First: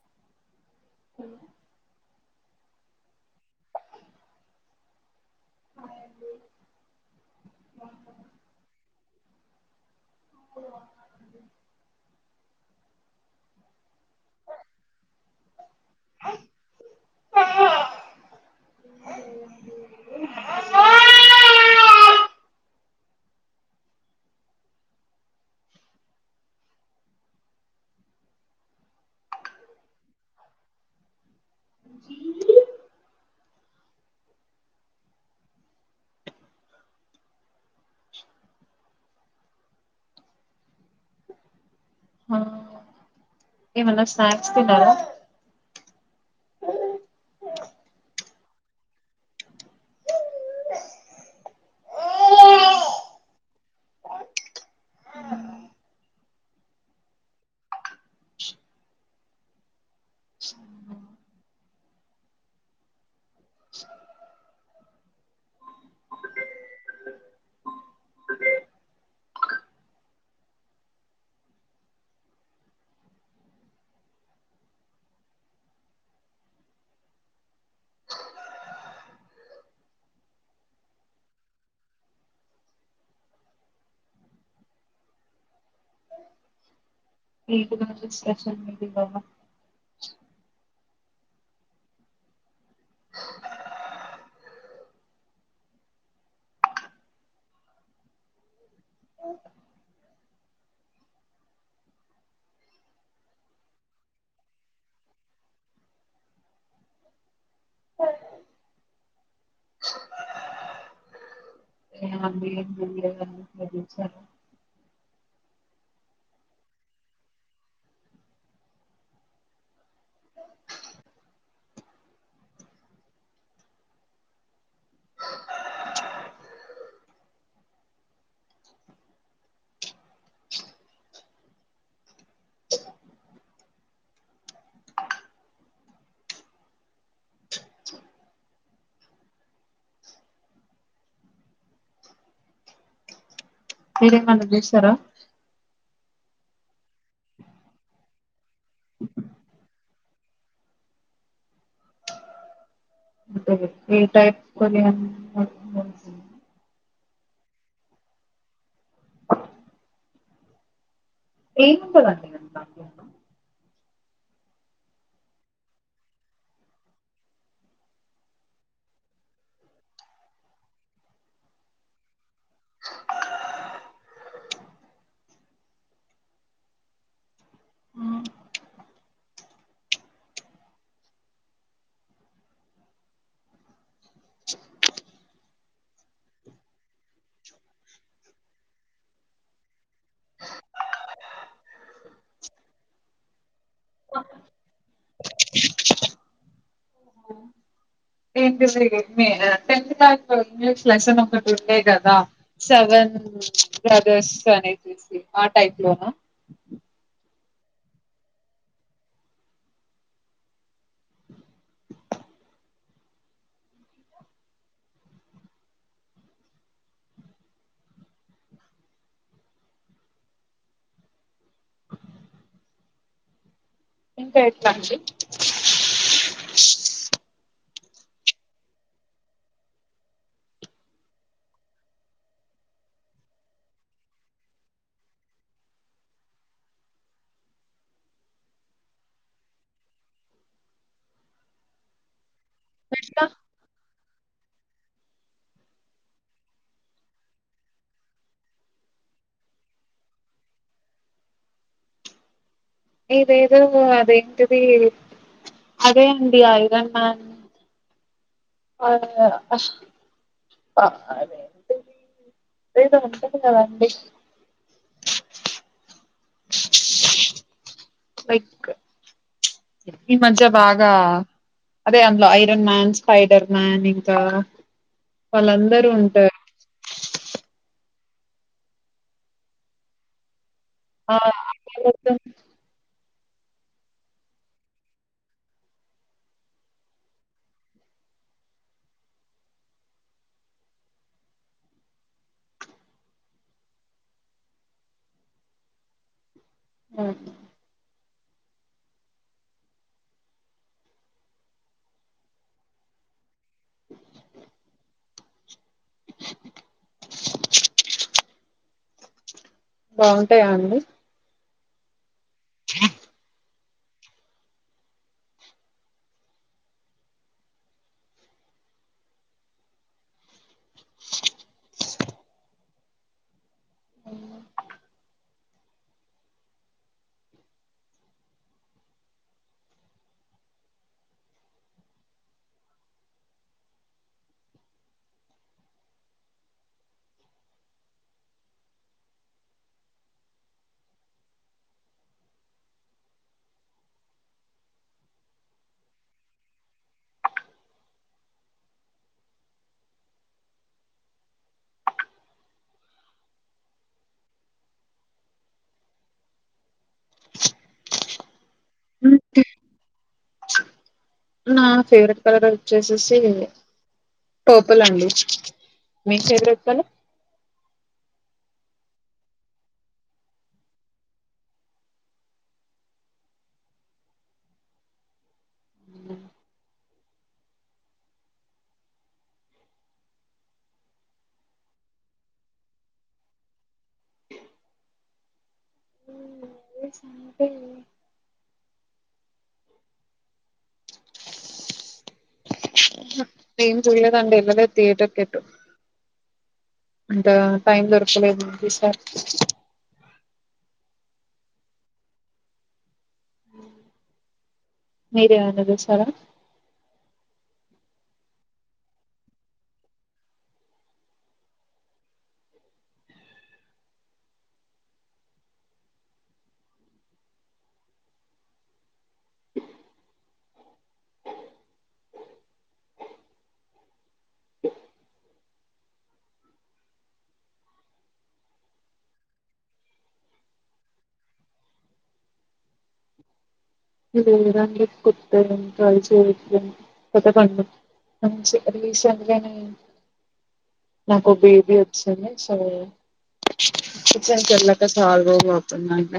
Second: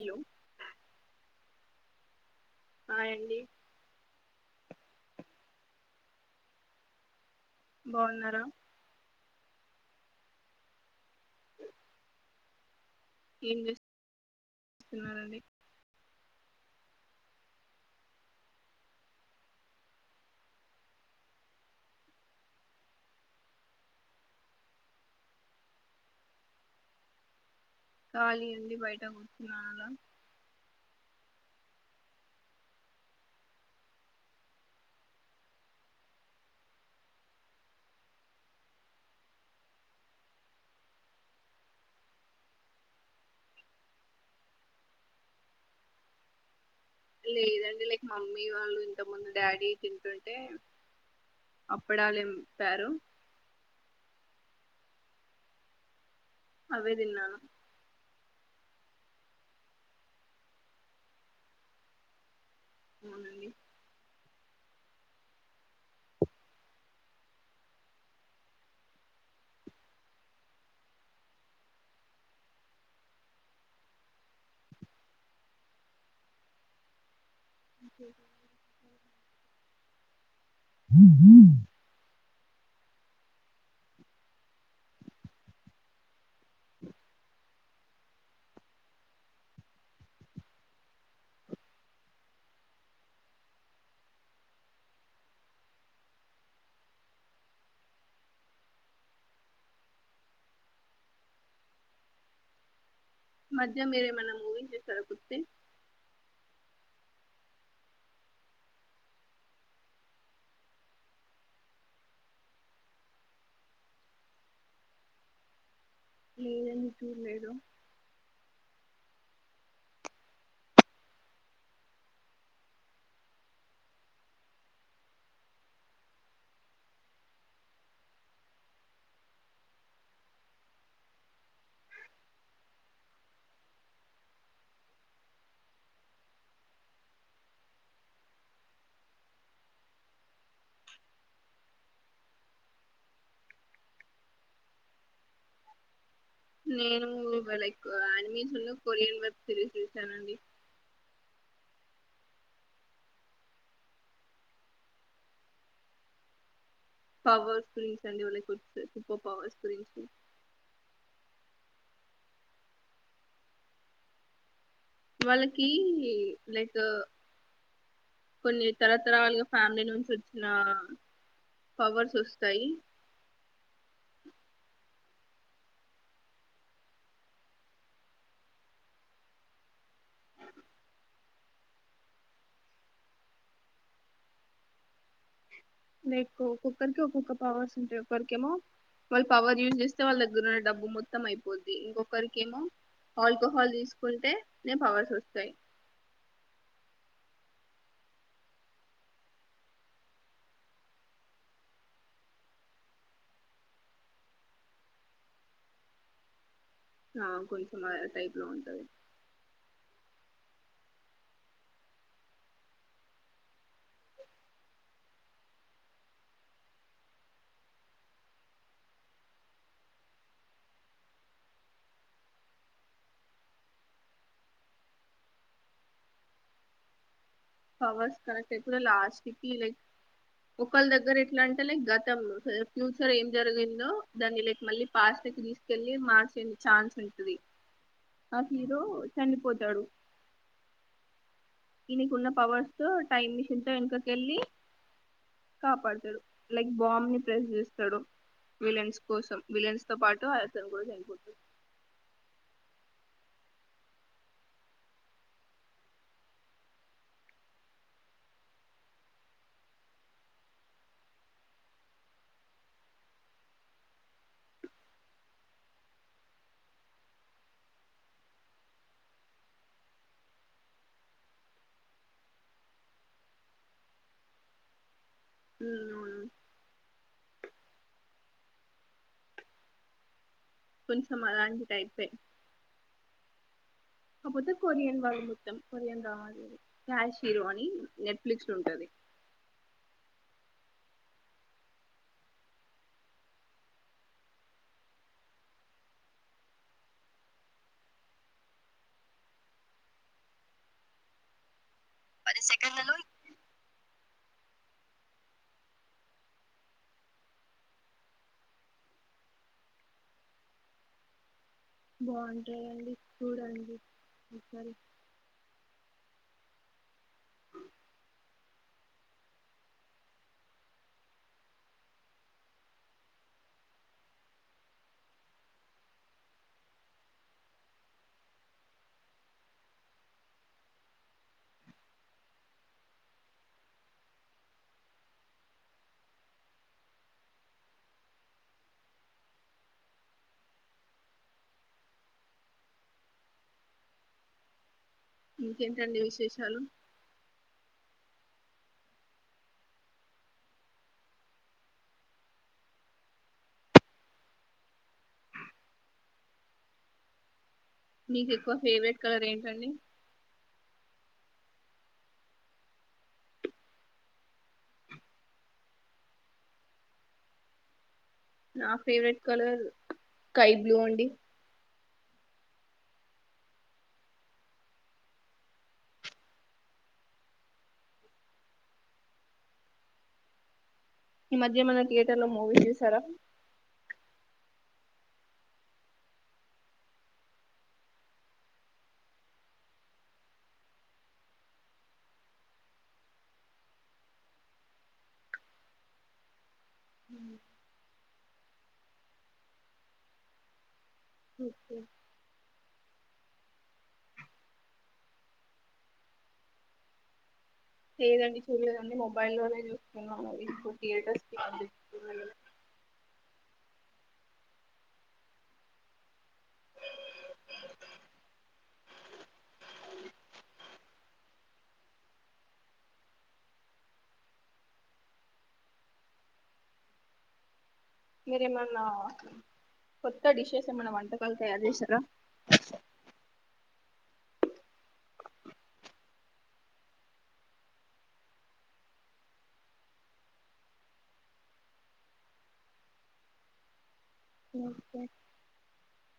Hello hello hi అండి బాగున్నారా ఆ ఏం చేస్తున్నారండి ఏం ఖాళీ అండి బయట కూర్చున్నానలా ఏవన్న స్నాక్స్ తిన్నారా లేదండి లైక్ మమ్మీ వాళ్ళు ఇంతముందు డాడీ తింటుంటే అప్పడా లేం పారు అవే తిన్నాను అవునండి హూ హ హు మీకు నాకు స్పెషల్ [unintelligible] మధ్య మీరేమైనా మూవీ చూసారా కుస్తీ [unintelligible] ఏమి చూడలేదా మీరేమైనా చూసారా నేను ఇ లైక్ [unintelligible] కొరియన్ వెబ్ సిరీస్ చూశానండి ఏ టైప్ కొరియన్ పవర్ ఫిలిమ్స్ అండి లైక్ సూపర్ పవర్ ఫిలిమ్స్ ఏముంటదండి వాళ్ళకి లైక్ కొన్ని తరతరాలుగా ఫ్యామిలీ నుంచి వచ్చిన పవర్స్ వస్తాయి లైక్ ఒక్కొక్కరికి ఒక్కొక్క పవర్స్ ఉంటాయి ఒక్కరికేమో వాళ్ళు పవర్ యూజ్ చేస్తే వాళ్ళ దగ్గర ఉన్న డబ్బు మొత్తం అయిపోద్ది ఇంకొకరికేమో ఆల్కోహాల్ తీసుకుంటే నే పవర్స్ వస్తాయి ఏంటిది టెన్త్ క్లాస్ ఇంగ్లీష్ లెసన్ ఒకటి ఉండే కదా సెవెన్ బ్రదర్స్ అనేసేసి ఆ టైప్ లోన ఆ కొంచెం అదే టైప్ లో ఉంటది ఇంకా ఎట్లా అండి పవర్స్ కనెక్ట్ అయితే లాస్టీకి ఒకళ్ళ దగ్గర ఎట్లా అంటే లైక్ గతం ఫ్యూచర్ ఏం జరిగిందో దాన్ని లైక్ మళ్ళీ పాస్ట్ కి తీసి కెళ్ళి మార్చని ఛాన్స్ ఉంటుది ఆ హీరో చనిపోతాడు ఈయనకున్న పవర్స్ తో టైమ్ మిషన్ తో వెనకకెళ్ళి కాపాడుతాడు లైక్ బాంబ్ ని ప్రెస్ చేస్తాడు విలన్స్ కోసం విలన్స్ తో పాటు అతను కూడా చనిపోతాడు ఇదేదో అదేంటిది అదే అండి ఐరన్ మ్యాన్ అదే అస్ అదే ఏదో ఉంటది కదా అండి లైక్ ఈ మధ్య బాగా అదే అందులో ఐరన్ మ్యాన్ స్పైడర్ మ్యాన్ ఇంకా వాళ్ళందరూ ఉంటారు కొంచెం అలాంటి టైపే కాకపోతే కొరియన్ వాళ్ళు మొత్తం కొరియన్ రావాలి క్యాష్ హీరో అని నెట్ఫ్లిక్స్ లో ఉంటది హ్మ్ పది సెకండ్లలో బాగుంటాయా అండి బాగుంటాయండి చూడండి ఒకసారి ఇంకేంటండి విశేషాలు మీకు ఎక్కువ ఫేవరెట్ కలర్ ఏంటండి నా ఫేవరెట్ కలర్ వచ్చేసేసి పపుల్ అండి మీ ఫేవరెట్ కలర్ నా ఫేవరెట్ కలర్ స్కై బ్లూ అండి ఈ మధ్య ఏమైనా థియేటర్ లో మూవీస్ చూసారా మూవీస్ అంటే ఏం చూడలేదండి ఎళ్ళలేదు థియేటర్కి ఎటు అంత టైం దొరకలేదు నాకు ఈ సారి ఓకే మీరు ఏమన చూశారా లేదండి చూడలేదండి మొబైల్ లోనే చూస్తున్నాం ఇపుడు థియేటర్స్ మీరేమన్నా కొత్త డిషెస్ ఏమైన్నా వంటకాలు తయారు చేసిరా లేదండి కొత్తవేం ట్రై రీసెంట్ గాని నాకు బేబీ వచ్చింది సో కిచెన్ కి వెళ్ళక ఓకే. చాలా రోజులు అవుతుందండి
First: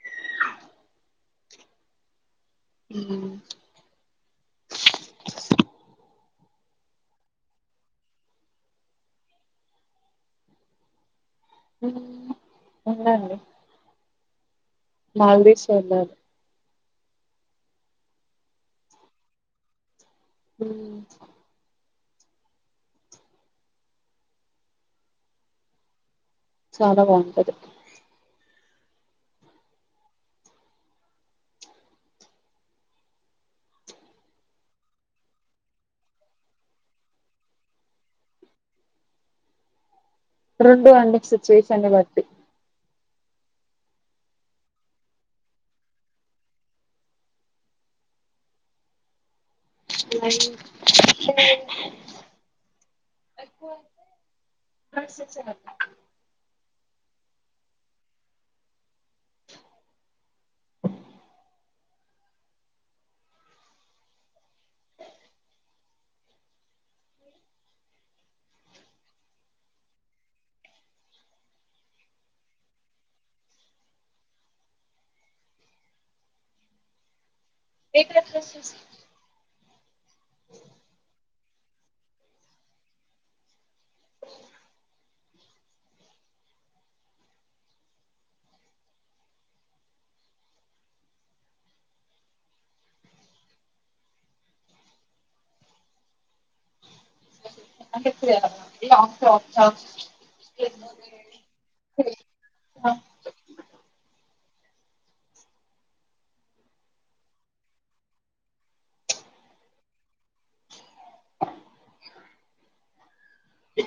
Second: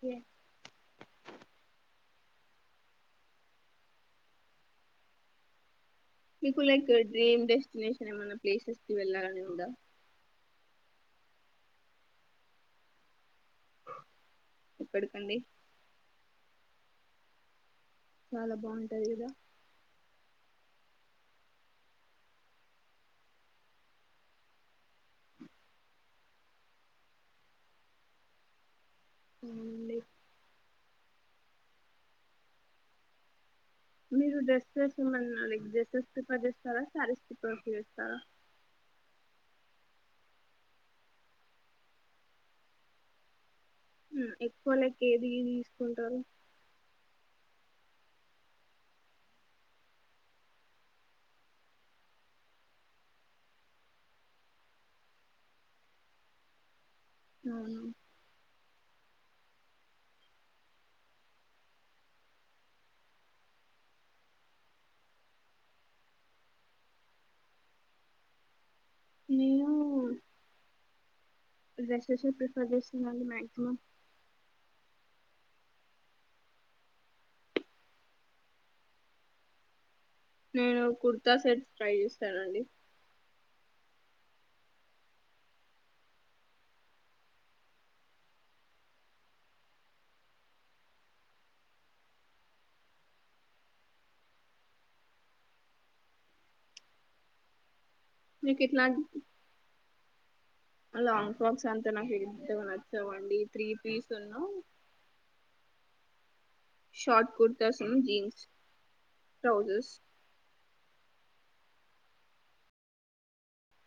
కే ఊ మీకు లైక్ డ్రీమ్ డెస్టినేషన్ ఏమనా ప్లేసెస్ కి వెళ్ళాలని ఉందా ఉందండి ఎక్కడికండి మాల్దీవ్స్ వెళ్ళాలి చాలా బాగుంటాది కదా ఊ చాలా బాగుంటది ఉ మీరు డ్రెస్ వేసుకున్న వాళ్ళని లైక్ చేస్తారా ప్రిఫర్ చేస్తారా శారీస్ వేసుకున్న వాళ్లని ప్రిఫర్ చేస్తారా రెండు అండి సిచువేషన్ని బట్టి ఎక్కువ లైక్ ఏది తీసుకుంటారు లై ఎక్కువ డ్రెస్సెసే అవును నేను డ్రెస్సెసే ప్రిఫర్ చేస్తుందండి మాక్సిమమ్ ఏ కలర్ డ్రెస్సెస్ నేను కుర్తా సెట్ ట్రై చేస్తానండి నాకు తెలుసులే మీకు ఇట్లా off to of chance long frocks అంతా నాకు అంతగా నచ్చవండి త్రీ పీస్ ఉన్న షార్ట్ కుర్తాస్ జీన్స్ ట్రాౌజర్స్ హ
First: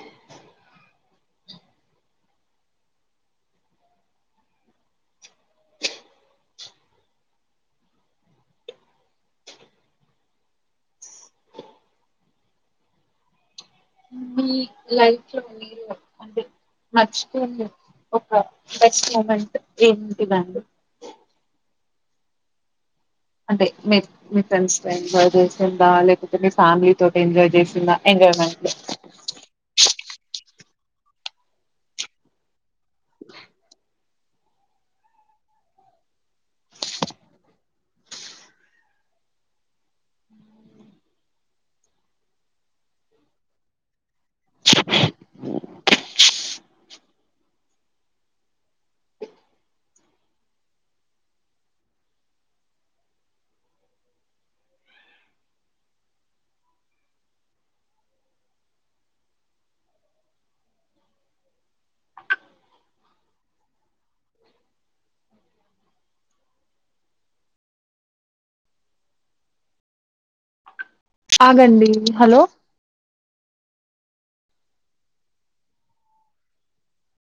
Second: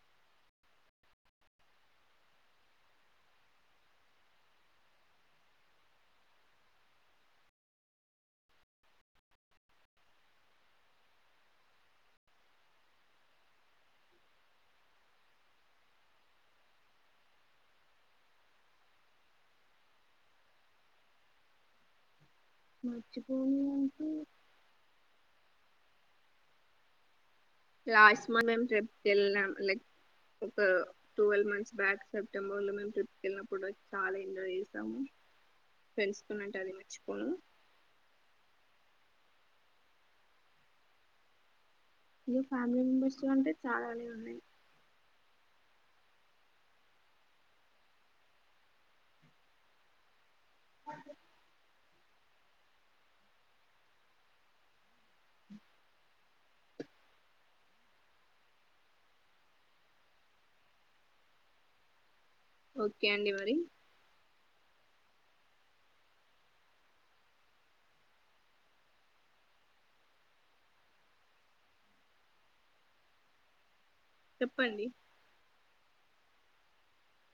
లైఫ్ లో మీరు అంటే మర్చిపోనిది ఒక బెస్ట్ మూమెంట్ ఏంటిదండి మర్చిపోనీ అంటే ఫ్రెండ్స్ ఎంజాయ్ చేసిందా లేకపోతే ఫ్యామిలీ తోటి ఎంజాయ్ చేసిందా ఎంజాయ్మెంట్లో వెళ్దాం లే ఒక ట్వెల్వ్ మంత్స్ బ్యాక్ సెప్టెంబర్లో మేము ట్రిప్కు వెళ్ళినప్పుడు చాలా ఎంజాయ్ చేసాము వేసుకున్నానంటే అది మర్చిపోను ఇ ఫ్యామిలీ మెంబర్స్ అంటే చాలానే ఉన్నాయి ఓకే అ ఓకే అండి మరి ఆగండి హలో చెప్పండి